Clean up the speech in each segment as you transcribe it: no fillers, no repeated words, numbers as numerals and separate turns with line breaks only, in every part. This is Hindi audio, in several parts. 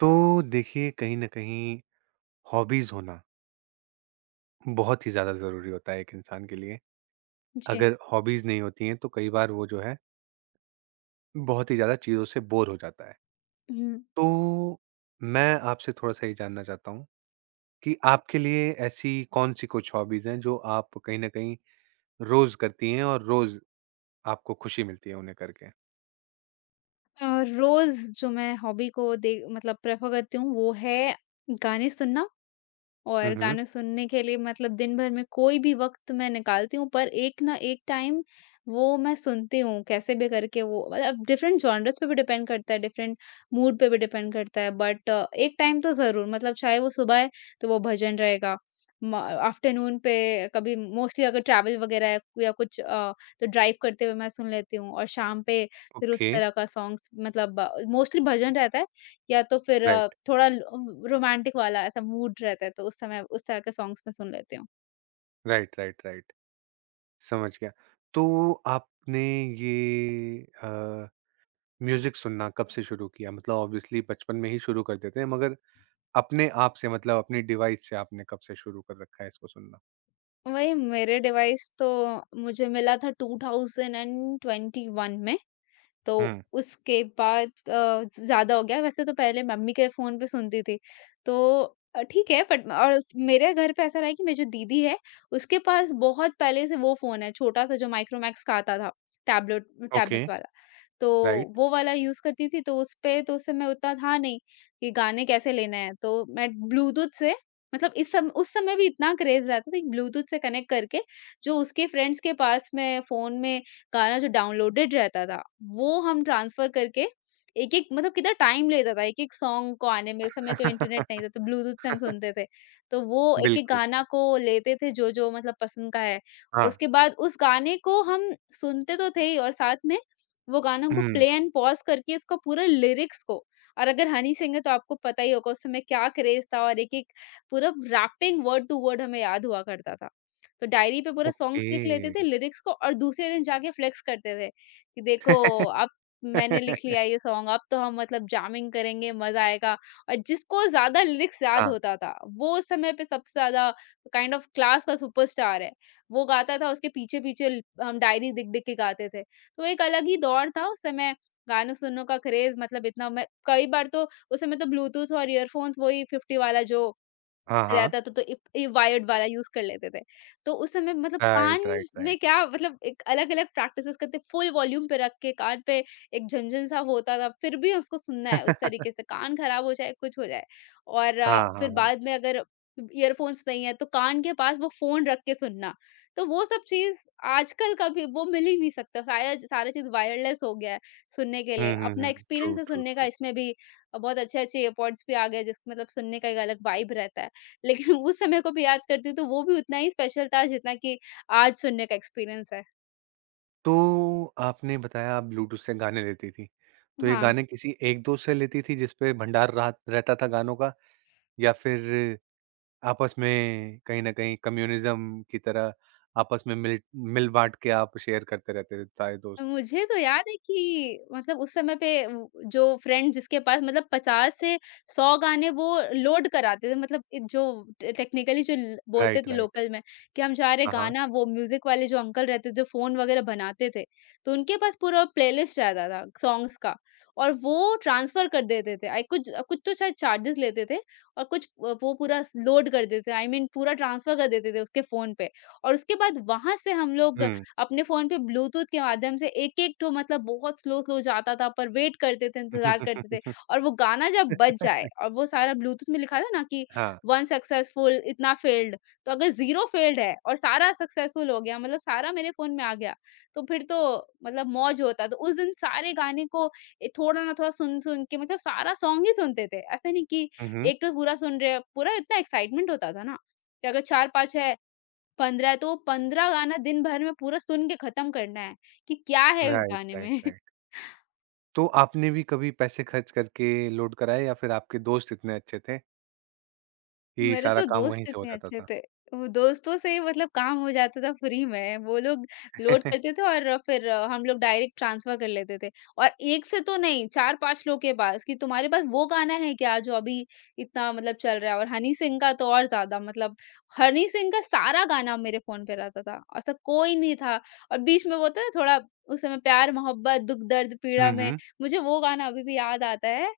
तो देखिए, कहीं न कहीं हॉबीज़ होना बहुत ही ज़्यादा ज़रूरी होता है एक इंसान के लिए।
जी।
अगर हॉबीज़ नहीं होती हैं, तो कई बार वो जो है बहुत ही ज़्यादा चीज़ों से बोर हो जाता है।
हुँ।
तो मैं आपसे थोड़ा-सा ये जानना चाहता हूँ कि आपके लिए ऐसी कौन-सी कुछ हॉबीज़ हैं जो आप कहीं न कहीं रोज़ करती हैं और रोज़ आपको खुशी मिलती है उन्हें करके?
रोज़ जो मैं हॉबी को दे मतलब प्रेफ़र करती हूँ वो है गाने सुनना।
हुँ,
और
हुँ।
गाने सुनने के लिए मतलब दिन भर में कोई भी वक़्त मैं निकालती हूँ, पर एक ना एक टाइम वो मैं सुनती हूँ। कैसे भी करके वो मतलब डिफरेंट जॉनर्स पे भी डिपेंड करता है, डिफरेंट मूड पे भी डिपेंड करता है, बट एक टाइम तो ज़रूर मतलब, चाहे वो सुबह है, तो वो भजन रहेगा। म आफ्टरनून पे कभी मोस्टली अगर ट्रैवल वग़ैरह है या कुछ तो ड्राइव करते हुए मैं सुन लेती हूँ। और शाम पे फिर उस
ओके।
तरह का सॉन्ग्स मतलब मोस्टली भजन रहता है। या तो फिर
राइट,
थोड़ा ल रोमांटिक वाला ऐसा मूड रहता है तो उस समय उस तरह के सॉन्ग्स मैं सुन लेती हूँ।
Right, right, right. समझ गया। तो आपने ये म्यूज़िक सुनना कब से शुरू किया? मतलब ऑब्वियसली बचपन में ही शुरू कर देते हैं, मगर अपने आप से मतलब अपनी डिवाइस से आपने कब से शुरू कर रखा है इसको सुनना?
वही मेरे डिवाइस तो मुझे मिला था 2021 में। तो
हुँ,
उसके बाद ज़्यादा हो गया। वैसे तो पहले मम्मी के फ़ोन पे सुनती थी। तो ठीक है। बट मेरे घर पे ऐसा रहा है कि मेरी जो दीदी है, उसके पास बहुत पहले से वो फ़ोन है, छोटा-सा, जो माइक्रोमैक्स का आता था, टैबलेट,
ओके।
टैबलेट वाला। तो
राइट?
वो वाला यूज़ करती थी, तो उसपे तो उस समय उतना था नहीं कि गाने कैसे लेने हैं। तो मैं ब्लूटूथ से मतलब इस सम उस समय भी इतना क्रेज़ रहता था कि ब्लूटूथ से कनेक्ट करके जो उसके फ्रेंड्स के पास में फ़ोन में गाना जो डाउनलोडेड रहता था, वो हम ट्रांसफ़र करके एक-एक मतलब, कितना टाइम लेता था एक-एक सॉन्ग को आने में। उस समय तो इंटरनेट नहीं था, तो ब्लूटूथ से हम सुनते थे। तो वो एक-एक
बिल्कुल,
गाना को लेते थे जो-जो मतलब पसंद का है, और
हाँ।
उसके बाद उस गाने को हम सुनते तो थे ही, और साथ में वो गाना हमको
हुँ,
प्ले एंड पॉज़ करके उसका पूरा लिरिक्स को। और अगर हनी सिंह है तो आपको पता ही होगा उस समय क्या क्रेज़ था, और एक-एक पूरा रैपिंग वर्ड टू वर्ड हमें याद हुआ करता था। तो डायरी पे पूरा सॉन्ग्स
ओके।
लिख लेते थे, लिरिक्स को, और दूसरे दिन जाके फ्लेक्स करते थे कि देखो अब मैंने लिख लिया ये सॉन्ग। अब तो हम मतलब जैमिंग करेंगे, मजा आएगा। और जिसको ज्यादा लिरिक्स याद
हाँ,
होता था, वो उस समय पे सबसे ज्यादा काइंड ऑफ क्लास का सुपरस्टार है, वो गाता था। उसके पीछे पीछे हम डायरी दिख दिख के गाते थे। तो एक अलग ही दौर था उस समय गानों सुनने का क्रेज। मतलब इतना, मैं कई बार तो उस समय तो ब्लूटूथ और ईयरफोन्स वही फिफ्टी वाला जो
हाँ, हाँ।
रहता था, तो इ ये वायर्ड वाला यूज़ कर लेते थे। तो उस समय मतलब कान
राइट, राइट,
में
राइट।
क्या मतलब एक अलग-अलग प्रैक्टिसेस करते, फुल वॉल्यूम पे रख के कान पे एक झनझन सा होता था, फिर भी उसको सुनना है उस तरीके से, कान खराब हो जाए, कुछ हो जाए। और
हाँ, हाँ,
फिर
हाँ।
बाद में अगर ईयरफ़ोन्स नहीं है तो कान के पास वो फ़ोन रख के सुनना। तो वो सब चीज़ आजकल कभी वो मिल ही नहीं सकता, साया सारा चीज़ वायरलेस हो गया है सुनने के लिए।
हुँ, हुँ,
अपना
हुँ। ट्रू,
एक्सपीरियंस है
ट्रू,
सुनने का
ट्रू।
इसमें भी। बहुत अच्छे-अच्छे एयरपॉड्स भी आ गए, जिस मतलब सुनने का एक अलग वाइब रहता है। लेकिन उस समय को भी याद करती हूँ, तो वो भी उतना ही स्पेशल था जितना कि आज सुनने का एक्सपीरियंस है।
तो आपने बताया आप ब्लूटूथ से गाने लेती थी, तो ये
हाँ।
गाने किसी एक दोस्त से लेती थी जिस पे भंडार रात रहता था गानों का या फिर आपस में कहीं न कहीं कम्युनिज़्म की तरह आपस में मिल-बाँट के आप शेयर करते रहते थे सारे दोस्त।
मुझे तो याद है कि मतलब उस समय पे जो फ्रेंड जिसके पास मतलब 50 से 100 गाने वो लोड कराते थे मतलब जो टेक्निकली जो बोलते
राइट,
थे
राइट।
लोकल में कि हम जा रहे
हाँ, हाँ।
गाना, वो म्यूजिक वाले जो अंकल रहते थे जो फोन वगैरह बनाते थे, तो उनके पास पूरा प्लेलिस्ट रहता था सॉन्ग्स का, और वो ट्रांसफर कर देते थे। आई कुछ कुछ तो शायद चार्जेस लेते थे, और कुछ वो पूरा लोड कर देते थे। आई मीन पूरा ट्रांसफर कर देते थे उसके फोन पे, और उसके बाद वहां से हम लोग
हुँ।
अपने फ़ोन पे ब्लूटूथ के माध्यम से एक-एक ठो मतलब बहुत स्लो स्लो जाता था, पर वेट करते थे, इंतज़ार करते थे। और वो गाना जब बज जाए, और वो सारा ब्लूटूथ में लिखा था ना कि
हाँ।
1 सक्सेसफुल, इतना फेल्ड, तो अगर 0 फेल्ड है और सारा सक्सेसफुल हो गया मतलब सारा मेरे फ़ोन में आ गया, तो फिर तो मतलब मौज होता। तो उस दिन सारे गाने को थोड़ा ना थोड़ा सुन-सुन के मतलब सारा सॉन्ग ही सुनते थे। ऐसा नहीं कि
हुँ, हुँ।
एक तो पूरा सुन रहे हैं, पूरा, इतना एक्साइटमेंट होता था ना कि अगर 4-5 है, 15 तो 15 गाना दिन भर में पूरा सुन के खत्म करना है, कि क्या है इस
राइट,
गाने
राइट,
में।
राइट। तो आपने भी कभी पैसे खर्च करके लोड कराए या फिर आपके दोस्त इतने अच्छे थे कि
मेरे
सारा
तो
काम वहीं
दोस्त
से हो
इतने
जाता
अच्छे
था?
थे। वो दोस्तों से ही मतलब काम हो जाता था फ्री में। वो लोग लोड करते थे और फिर हम लोग डायरेक्ट ट्रांसफ़र कर लेते थे। और एक से तो नहीं, 4-5 लोग के पास कि तुम्हारे पास वो गाना है क्या जो अभी इतना मतलब चल रहा है? और हनी सिंह का तो और ज़्यादा मतलब हनी सिंह का सारा गाना मेरे फ़ोन पे रहता था। ऐसा कोई नहीं था। और बीच में वो होता है थोड़ा उस समय प्यार, मोहब्बत, दुःख, दर्द, पीड़ा
हुँ,
में
हुँ।
मुझे वो गाना अभी भी याद आता है,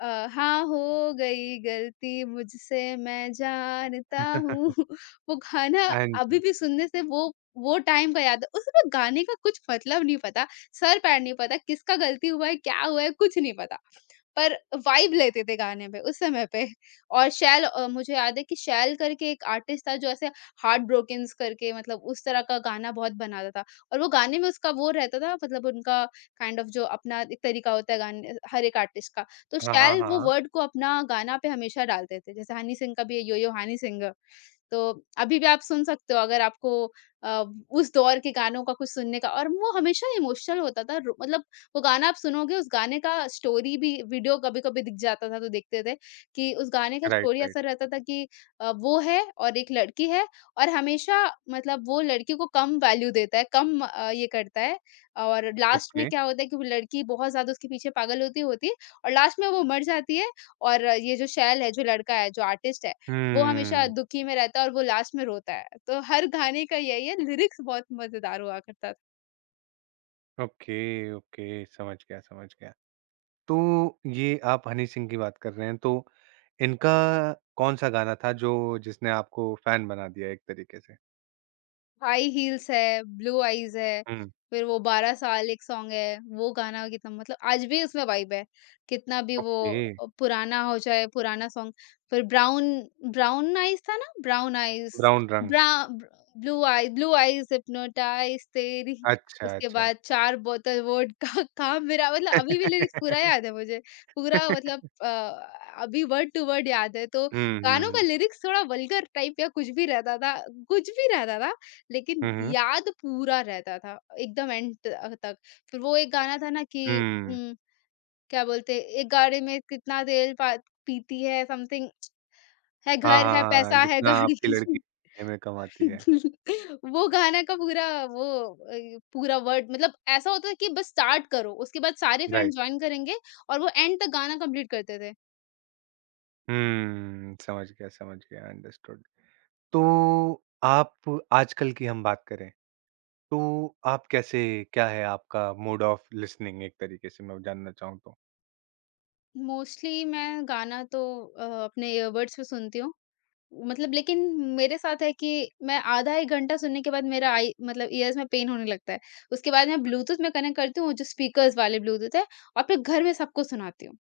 हाँ, हो गई गलती मुझसे मैं जानता हूँ। वो गाना
हाँ
अभी
जी।
भी सुनने से वो टाइम का याद है। उसमें गाने का कुछ मतलब नहीं पता, सर-पैर नहीं पता, किसका गलती हुआ है, क्या हुआ है, कुछ नहीं पता। पर वाइब लेते थे गाने पे उस समय पे। और मुझे याद है कि शैल करके एक आर्टिस्ट था, जो ऐसे हार्ट ब्रोकन्स करके मतलब उस तरह का गाना बहुत बनाता था, और वो गाने में उसका वो रहता था मतलब उनका काइंड ऑफ जो अपना एक तरीका होता है गाने हर एक आर्टिस्ट का, तो
हाँ, हाँ,
शैल
हाँ,
वो
हाँ।
वर्ड को अपना गाना पे हमेशा डालते थे। जैसे हनी सिंह का भी है, यो यो हनी सिंह। तो अभी भी आप सुन सकते हो, अगर आपको अ, उस दौर के गानों का कुछ सुनने का, और वो हमेशा इमोशनल होता था। रो मतलब वो गाना आप सुनोगे, उस गाने का स्टोरी भी वीडियो कभी-कभी दिख जाता था, तो देखते थे कि उस गाने का
राइट,
स्टोरी ऐसा
राइट।
रहता था कि वो है और एक लड़की है, और हमेशा मतलब वो लड़की को कम वैल्यू देता है, ये करता है, और लास्ट
ओके।
में क्या होता है कि वो लड़की बहुत ज़्यादा उसके पीछे पागल होती होती है, और लास्ट में वो मर जाती है, और ये जो शैल है, जो लड़का है, जो आर्टिस्ट है, वो हमेशा
हुँ।
दुखी में रहता है, और वो लास्ट में रोता है। तो हर गाने का यही है, लिरिक्स बहुत मज़ेदार हुआ करता।
Okay, okay. समझ गया, समझ गया। तो ये आप हनी सिंह की बात कर रहे हैं, तो इनका कौन-सा गाना था जो जिसने आपको फैन बना दिया एक तरीके से?
हाई हील्स है, ब्लू आईज़ है,
हुँ।
फिर वो 12 साल एक सॉन्ग है, वो गाना कितना मतलब आज भी उसमें वाइब है, कितना भी वो
ओके,
पुराना हो जाए, पुराना सॉन्ग। फिर ब्राउन, ब्राउन आईज़ था ना? ब्राउन आईज़,
ब्राउन रंग।
ब्रा ब्र blue eye blue eyes hypnotise तेरी,
अच्छा,
उसके
अच्छा।
बाद 4 बोतल वोडका का मेरा मतलब अभी भी लिरिक्स पूरा याद है मुझे, पूरा मतलब अभी वर्ड टू वर्ड याद है। तो
हुँ, हुँ,
गानों का
हुँ।
लिरिक्स थोड़ा वल्गर टाइप या कुछ भी रहता था, कुछ भी रहता था, लेकिन
हुँ, हुँ।
याद पूरा रहता था, एकदम एंड त तक। फिर वो एक गाना था ना कि
हुँ।
उम, क्या बोलते हैं, एक गाड़ी में कितना तेल पा पीती है समथिंग, है
हाँ,
घर,
हाँ,
है
हाँ,
पैसा, है
जितना
गाड़ी।
आपकी लड़की महीने में कमाती है।
वो गाना का पूरा वो पूरा वर्ड मतलब ऐसा होता था कि बस स्टार्ट करो, उसके बाद सारे
राइट।
फ्रेंड्स जॉइन करेंगे, और वो एंड तक गाना कंप्लीट करते थे।
हुँ, समझ गया, अंडरस्टूड। तो आप आजकल की हम बात करें, तो आप कैसे क्या है आपका मोड ऑफ लिसनिंग एक तरीके से मैं जानना चाहूँ तो?
मोस्टली मैं गाना तो अपने ईयरबड्स पे सुनती हूँ। मतलब लेकिन मेरे साथ है कि मैं आधा 1 घंटा सुनने के बाद मेरा आई मतलब ईयर्स में पेन होने लगता है। उसके बाद मैं ब्लूटूथ में कनेक्ट करती हूँ, जो स्पीकर्स वाले ब्लूटूथ है, और फिर घर में सबको सुनाती हूँ।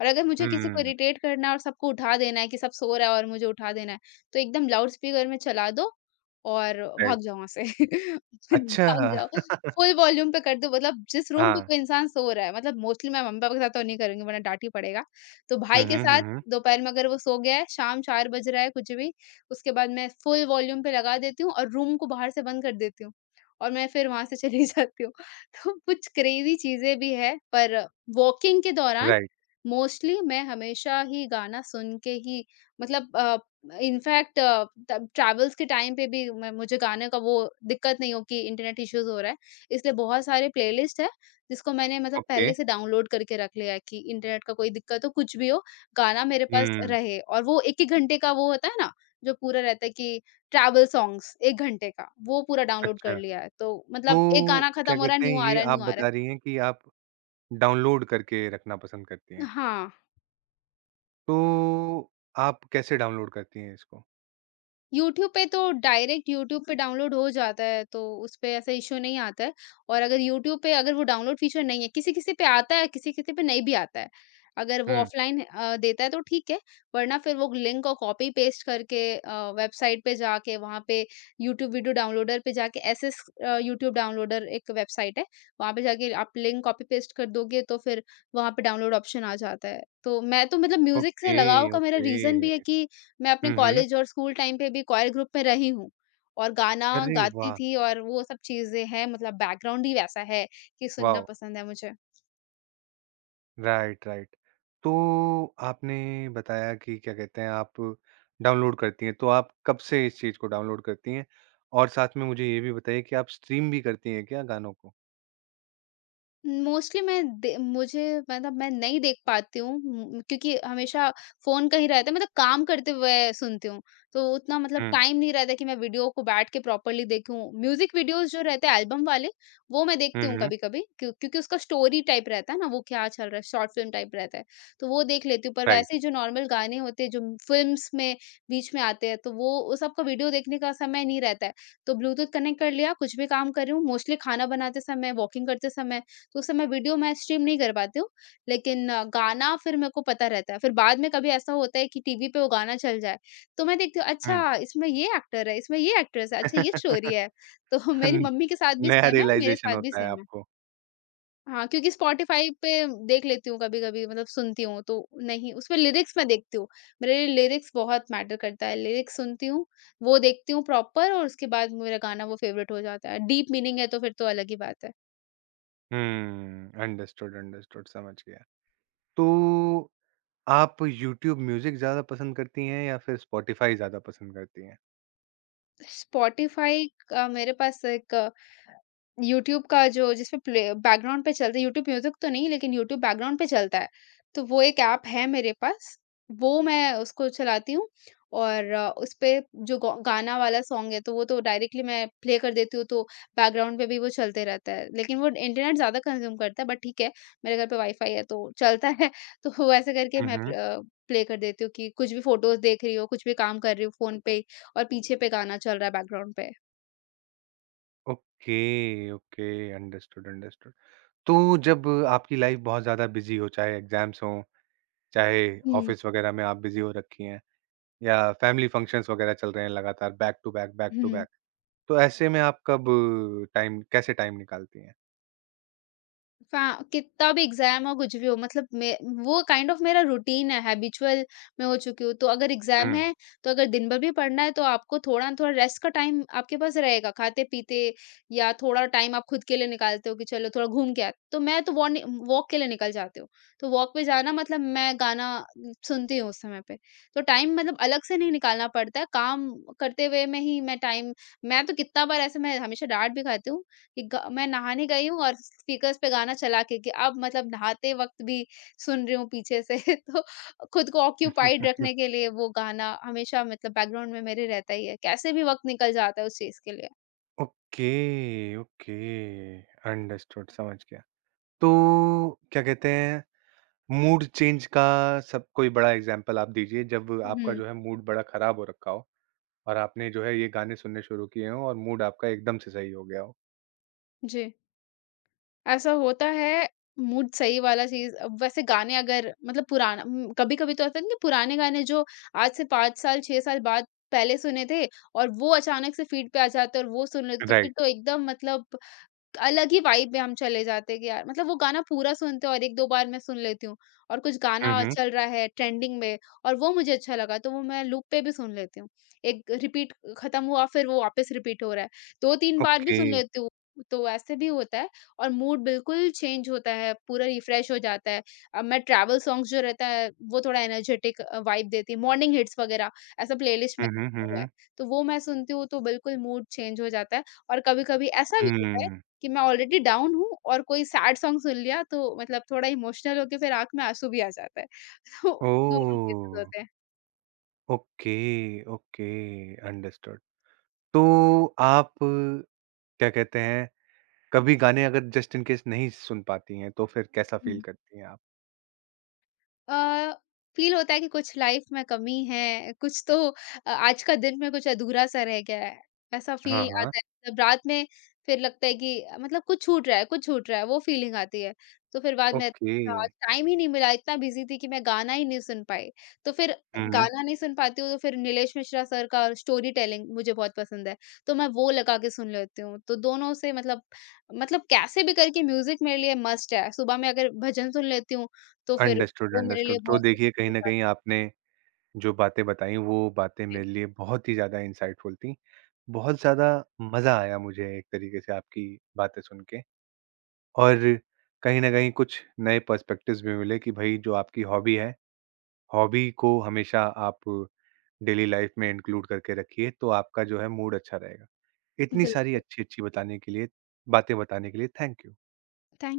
और अगर मुझे किसी को
हुँ,
इरिटेट करना है और सबको उठा देना है कि सब सो रहा है और मुझे उठा देना है, तो एकदम लाउड स्पीकर में चला दो और भाग
राइट।
जाओ वहाँ से।
अच्छा।
भाग जाओ, फुल वॉल्यूम पे कर दो मतलब जिस रूम पे
हाँ।
कोई इंसान सो रहा है, मतलब मोस्टली मैं मम्मी-पापा के साथ तो नहीं करूँगी वरना डाँट ही पड़ेगा। तो
हुँ,
भाई के
हुँ, हुँ,
साथ
हुँ।
दोपहर में अगर वो सो गया है, शाम 4 बज रहा है कुछ भी, उसके बाद मैं फुल वॉल्यूम पे लगा देती हूँ और रूम को बाहर से बंद कर देती हूँ, और मैं फिर वहाँ से चली जाती हूँ। तो कुछ क्रेज़ी चीज़ें भी हैं, पर वॉकिंग के दौरान
राइट,
मोस्टली मैं हमेशा ही गाना सुन के ही मतलब इनफैक्ट तब ट्रैवल्स के टाइम पे भी मैं मुझे गाने का वो दिक्कत नहीं हो कि इंटरनेट इश्यूज़ हो रहा है, इसलिए बहुत सारे प्लेलिस्ट है, जिसको मैंने मतलब
ओके।
पहले से डाउनलोड करके रख लिया है कि इंटरनेट का कोई दिक्कत हो, कुछ भी हो, गाना मेरे पास
हुँ,
रहे। और वो 1-1 घंटे का वो होता है ना, जो पूरा रहता है कि ट्रैवल सॉन्ग्स 1 घंटे का, वो पूरा डाउनलोड
अच्छा।
कर लिया है। तो
तो
मतलब एक गाना
क्या
खत्म हो रहा है,
कहते हैं
न्यू आ
ये
रहा है,
आप
न्यू आ रहा है।
बता रही हैं कि आप डाउनलोड करके रखना पसंद करती हैं।
हाँ।
तो आप कैसे डाउनलोड करती हैं इसको?
यूट्यूब पे तो डायरेक्ट यूट्यूब पे डाउनलोड हो जाता है, तो उसपे ऐसा इश्यू नहीं आता है। और अगर यूट्यूब पे अगर वो डाउनलोड फीचर नहीं है, किसी-किसी पे आता है, किसी-किसी पे नहीं भी आता है। अगर वो
हुँ,
ऑफलाइन देता है तो ठीक है, वरना फिर वो लिंक को कॉपी पेस्ट करके वेबसाइट पे जाके वहाँ पे यूट्यूब वीडियो डाउनलोडर पे जाके एसएस यूट्यूब डाउनलोडर एक वेबसाइट है, वहाँ पे जाके आप लिंक कॉपी पेस्ट कर दोगे तो फिर वहाँ पे डाउनलोड ऑप्शन आ जाता है। तो मैं तो मतलब म्यूज़िक से
ओके,
लगाव का मेरा
ओके।
रीज़न भी है कि मैं अपने
हुँ, हुँ।
कॉलेज और स्कूल टाइम पे भी कोयर ग्रुप में रही हूँ और गाना
अरे
गाती
वाह!
थी। और वो सब चीज़ें हैं, मतलब बैकग्राउंड ही वैसा है कि सुनना
वाओ!
पसंद है मुझे।
Right, right. तो आपने बताया कि क्या कहते हैं आप डाउनलोड करती हैं तो आप कब से इस चीज़ को डाउनलोड करती हैं? और साथ में मुझे ये भी बताइए कि आप स्ट्रीम भी करती हैं क्या गानों को?
मोस्टली मैं दे मुझे मतलब मैं नहीं देख पाती हूँ क्योंकि हमेशा फोन का ही रहता है, मतलब काम करते हुए सुनती हूँ। तो उतना मतलब
हुँ।
टाइम नहीं रहता कि मैं वीडियो को बैठ के प्रॉपरली देखूँ। म्यूजिक वीडियोस जो रहते हैं एल्बम वाले, वो मैं
हुँ,
देखती हूँ
हुँ।
कभी कभी क्योंकि उसका स्टोरी टाइप रहता है ना, वो क्या चल रहा है, शॉर्ट फिल्म टाइप रहता है। तो वो देख लेती हूँ, पर
राइट।
वैसे ही जो नॉर्मल गाने होते हैं जो फिल्म्स में बीच में आते हैं, तो वो उस सबका वीडियो देखने का समय नहीं रहता है। तो ब्लूटूथ कनेक्ट कर लिया, कुछ भी काम कर रही हूँ, मोस्टली खाना बनाते समय, वॉकिंग करते समय, तो उस समय वीडियो मैं स्ट्रीम नहीं कर पाती हूँ, लेकिन गाना फिर मेरे को पता रहता है। फिर बाद में कभी ऐसा होता है कि टीवी पे वो गाना चल जाए, तो मैं देखती हूँ,
हुँ।
अच्छा इसमें ये एक्टर है, इसमें ये एक्ट्रेस है,
न।
अच्छा ये स्टोरी है। तो मेरी मम्मी के साथ भी
नया
सेम है, मेरे
रियलाइज़ेशन
साथ भी
होता है
सेम है।
आपको।
हाँ, क्योंकि स्पॉटिफ़ाई पे देख लेती हूँ कभी-कभी, मतलब सुनती हूँ तो नहीं, उसमें लिरिक्स मैं देखती हूँ। मेरे लिए लिरिक्स बहुत मैटर करता है। लिरिक्स सुनती हूँ, वो देखती हूँ प्रॉपर, और उसके बाद मेरा गाना वो फ़ेवरेट हो जाता है। डीप मीनिंग है तो फिर तो अलग ही बात है।
हुँ। अंडरस्टूड, अंडरस्टूड, समझ गया। तो आप यूट्यूब म्यूज़िक ज़्यादा पसंद करती हैं या फिर स्पॉटिफ़ाई ज़्यादा पसंद करती हैं?
स्पॉटिफ़ाई का मेरे पास एक, यूट्यूब का जो जिसपे प्ले बैकग्राउंड पे चलता है, यूट्यूब म्यूज़िक तो नहीं, लेकिन यूट्यूब बैकग्राउंड पे चलता है। तो वो एक ऐप है मेरे पास, वो मैं उसको चलाती हूँ और उसपे जो गौ गाना वाला सॉन्ग है, तो वो तो डायरेक्टली मैं प्ले कर देती हूँ, तो बैकग्राउंड पे भी वो चलते रहता है। लेकिन वो इंटरनेट ज़्यादा कंज़्यूम करता है, बट ठीक है, मेरे घर पे वाईफ़ाई है तो चलता है। तो वो ऐसे करके
हुँ,
मैं
हुँ।
प्ले कर देती हूँ कि कुछ भी फ़ोटोज़ देख रही हो, कुछ भी काम कर रही हूँ फ़ोन पे ही और पीछे पे गाना चल रहा है बैकग्राउंड पे।
Okay, okay, understood, understood. तो जब आपकी लाइफ बहुत ज़्यादा बिज़ी हो, चाहे एग्ज़ाम्स हों, चाहे
हुँ,
ऑफ़िस वग़ैरह में आप बिज़ी हो रखी हैं या फ़ैमिली फ़ंक्शंस वग़ैरह चल रहे हैं लगातार बैक टू
हुँ।
बैक, तो ऐसे में आप कब टाइम कैसे टाइम निकालती हैं?
फ़ा कितना भी एग्ज़ाम हो, कुछ भी हो, मतलब मैं वो काइंड ऑफ़, मेरा रूटीन है, हैबिचुअल मैं हो चुकी हूँ। तो अगर एग्ज़ाम
हुँ।
है, तो अगर दिन भर भी पढ़ना है तो आपको थोड़ा ना थोड़ा रेस्ट का टाइम आपके पास रहेगा। खाते-पीते या थोड़ा टाइम आप खुद के लिए निकालते हो कि चलो थोड़ा घूम के आते, तो मैं तो वॉर्नि वॉक के लिए निकल जाती हूँ। तो वॉक पे जाना मतलब मैं गाना सुनती हूँ उस समय पे। तो टाइम मतलब अलग से नहीं निकालना पड़ता है, काम करते हुए में ही मैं टाइम। मैं तो कितना बार ऐसे, मैं हमेशा डाँट भी खाती हूँ कि ग मैं नहाने गई हूँ और स्पीकर्स पे गाना चला के कि अब मतलब नहाते वक़्त भी सुन रही हूँ पीछे से। तो खुद को ऑक्यूपाइड रखने के लिए वो गाना हमेशा मतलब बैकग्राउंड में मेरे रहता ही है। कैसे भी वक़्त निकल जाता है उस चीज़ के लिए।
ओके, ओके, अंडरस्टूड, समझ गया। तो क्या कहते हैं, मूड चेंज का सब कोई बड़ा एग्ज़ाम्पल आप दीजिए जब आपका
हुँ,
जो है मूड बड़ा ख़राब हो रखा हो और आपने जो है ये गाने सुनने शुरू किए हों और मूड आपका एकदम से सही हो गया हो?
जी। ऐसा होता है मूड सही वाला चीज़, वैसे गाने अगर मतलब पुराना, कभी-कभी तो ऐसा नहीं कि पुराने गाने जो आज से 5 साल, 6 साल बाद पहले सुने थे और वो अचानक से फ़ीड पे आ जाते हैं और वो सुन लेते तो फिर
राइट।
तो एकदम मतलब अलग ही वाइब में हम चले जाते हैं कि यार, मतलब वो गाना पूरा सुनते हैं और 1-2 बार मैं सुन लेती हूँ। और कुछ
हुँ,
गाना
हुँ।
चल रहा है ट्रेंडिंग में और वो मुझे अच्छा लगा, तो वो मैं लूप पे भी सुन लेती हूँ। एक रिपीट खत्म हुआ, फिर वो वापस रिपीट हो रहा है। 2-3 बार भी
ओके।
सुन लेती हूँ। तो ऐसे भी होता है और मूड बिल्कुल चेंज होता है, पूरा रिफ्रेश हो जाता है। अब मैं ट्रैवल सॉन्ग्स जो रहता है वो थोड़ा एनर्जेटिक वाइब देती है, मॉर्निंग हिट्स वगैरह ऐसा प्लेलिस्ट में
हुँ, हुँ, हुँ,
हुआ है।
हुँ।
तो वो मैं सुनती हूँ तो बिल्कुल मूड चेंज हो जाता है और कभी-कभी ऐसा भी होता है
हुँ।
कि मैं ऑलरेडी डाउन हूँ और कोई सैड सॉन्ग सुन लिया तो मतलब थोड़ा इमोशनल होके फिर आँख में आँसू भी आ जाता है। तो दोनों केसेस
ओह!
होते
ओके, ओके, अंडरस्टूड। तो आप क्या कहते हैं, कभी गाने अगर जस्ट इन केस नहीं सुन पाती हैं, तो फिर कैसा फ़ील
हैं।
करती हैं आप?
अ, फ़ील होता है कि कुछ लाइफ़ में कमी है, कुछ तो आज का दिन में कुछ अधूरा-सा रह गया है, ऐसा
हाँ,
फ़ील
हाँ।
आता है। जब रात में फिर लगता है कि मतलब कुछ छूट रहा है, कुछ छूट रहा है, वो फ़ीलिंग आती है। तो फिर बाद में
ओके।
अच्छा आज टाइम ही नहीं मिला, इतना बिज़ी थी कि मैं गाना ही नहीं सुन पाई। तो फिर
हुँ, हुँ।
गाना नहीं सुन पाती हूँ, तो फिर नीलेश मिश्रा सर का स्टोरी टेलिंग मुझे बहुत पसंद है, तो मैं वो लगा के सुन लेती हूँ। तो दोनों से मतलब कैसे भी करके म्यूज़िक मेरे लिए मस्ट है। सुबह में अगर भजन सुन लेती हूँ, तो फिर
अंडरस्टूड,
वो मेरे
अंडरस्टूड।
लिए
तो
बहुत
देखिए, कहीं न कहीं आपने जो बातें बताई, वो बातें
थे।
मेरे लिए बहुत ही ज़्यादा इंसाइटफुल थीं। बहुत ज़्यादा मज़ा आया मुझे एक तरीके से आपकी बातें सुन के। और कहीं न कहीं कुछ नए पर्सपेक्टिव्स भी मिले कि भई जो आपकी हॉबी है, हॉबी को हमेशा आप डेली लाइफ में इंक्लूड करके रखिए, तो आपका जो है मूड अच्छा रहेगा। इतनी सारी
बिल्कुल,
अच्छी-अच्छी बताने के लिए बातें बताने के लिए थैंक यू।
थैंक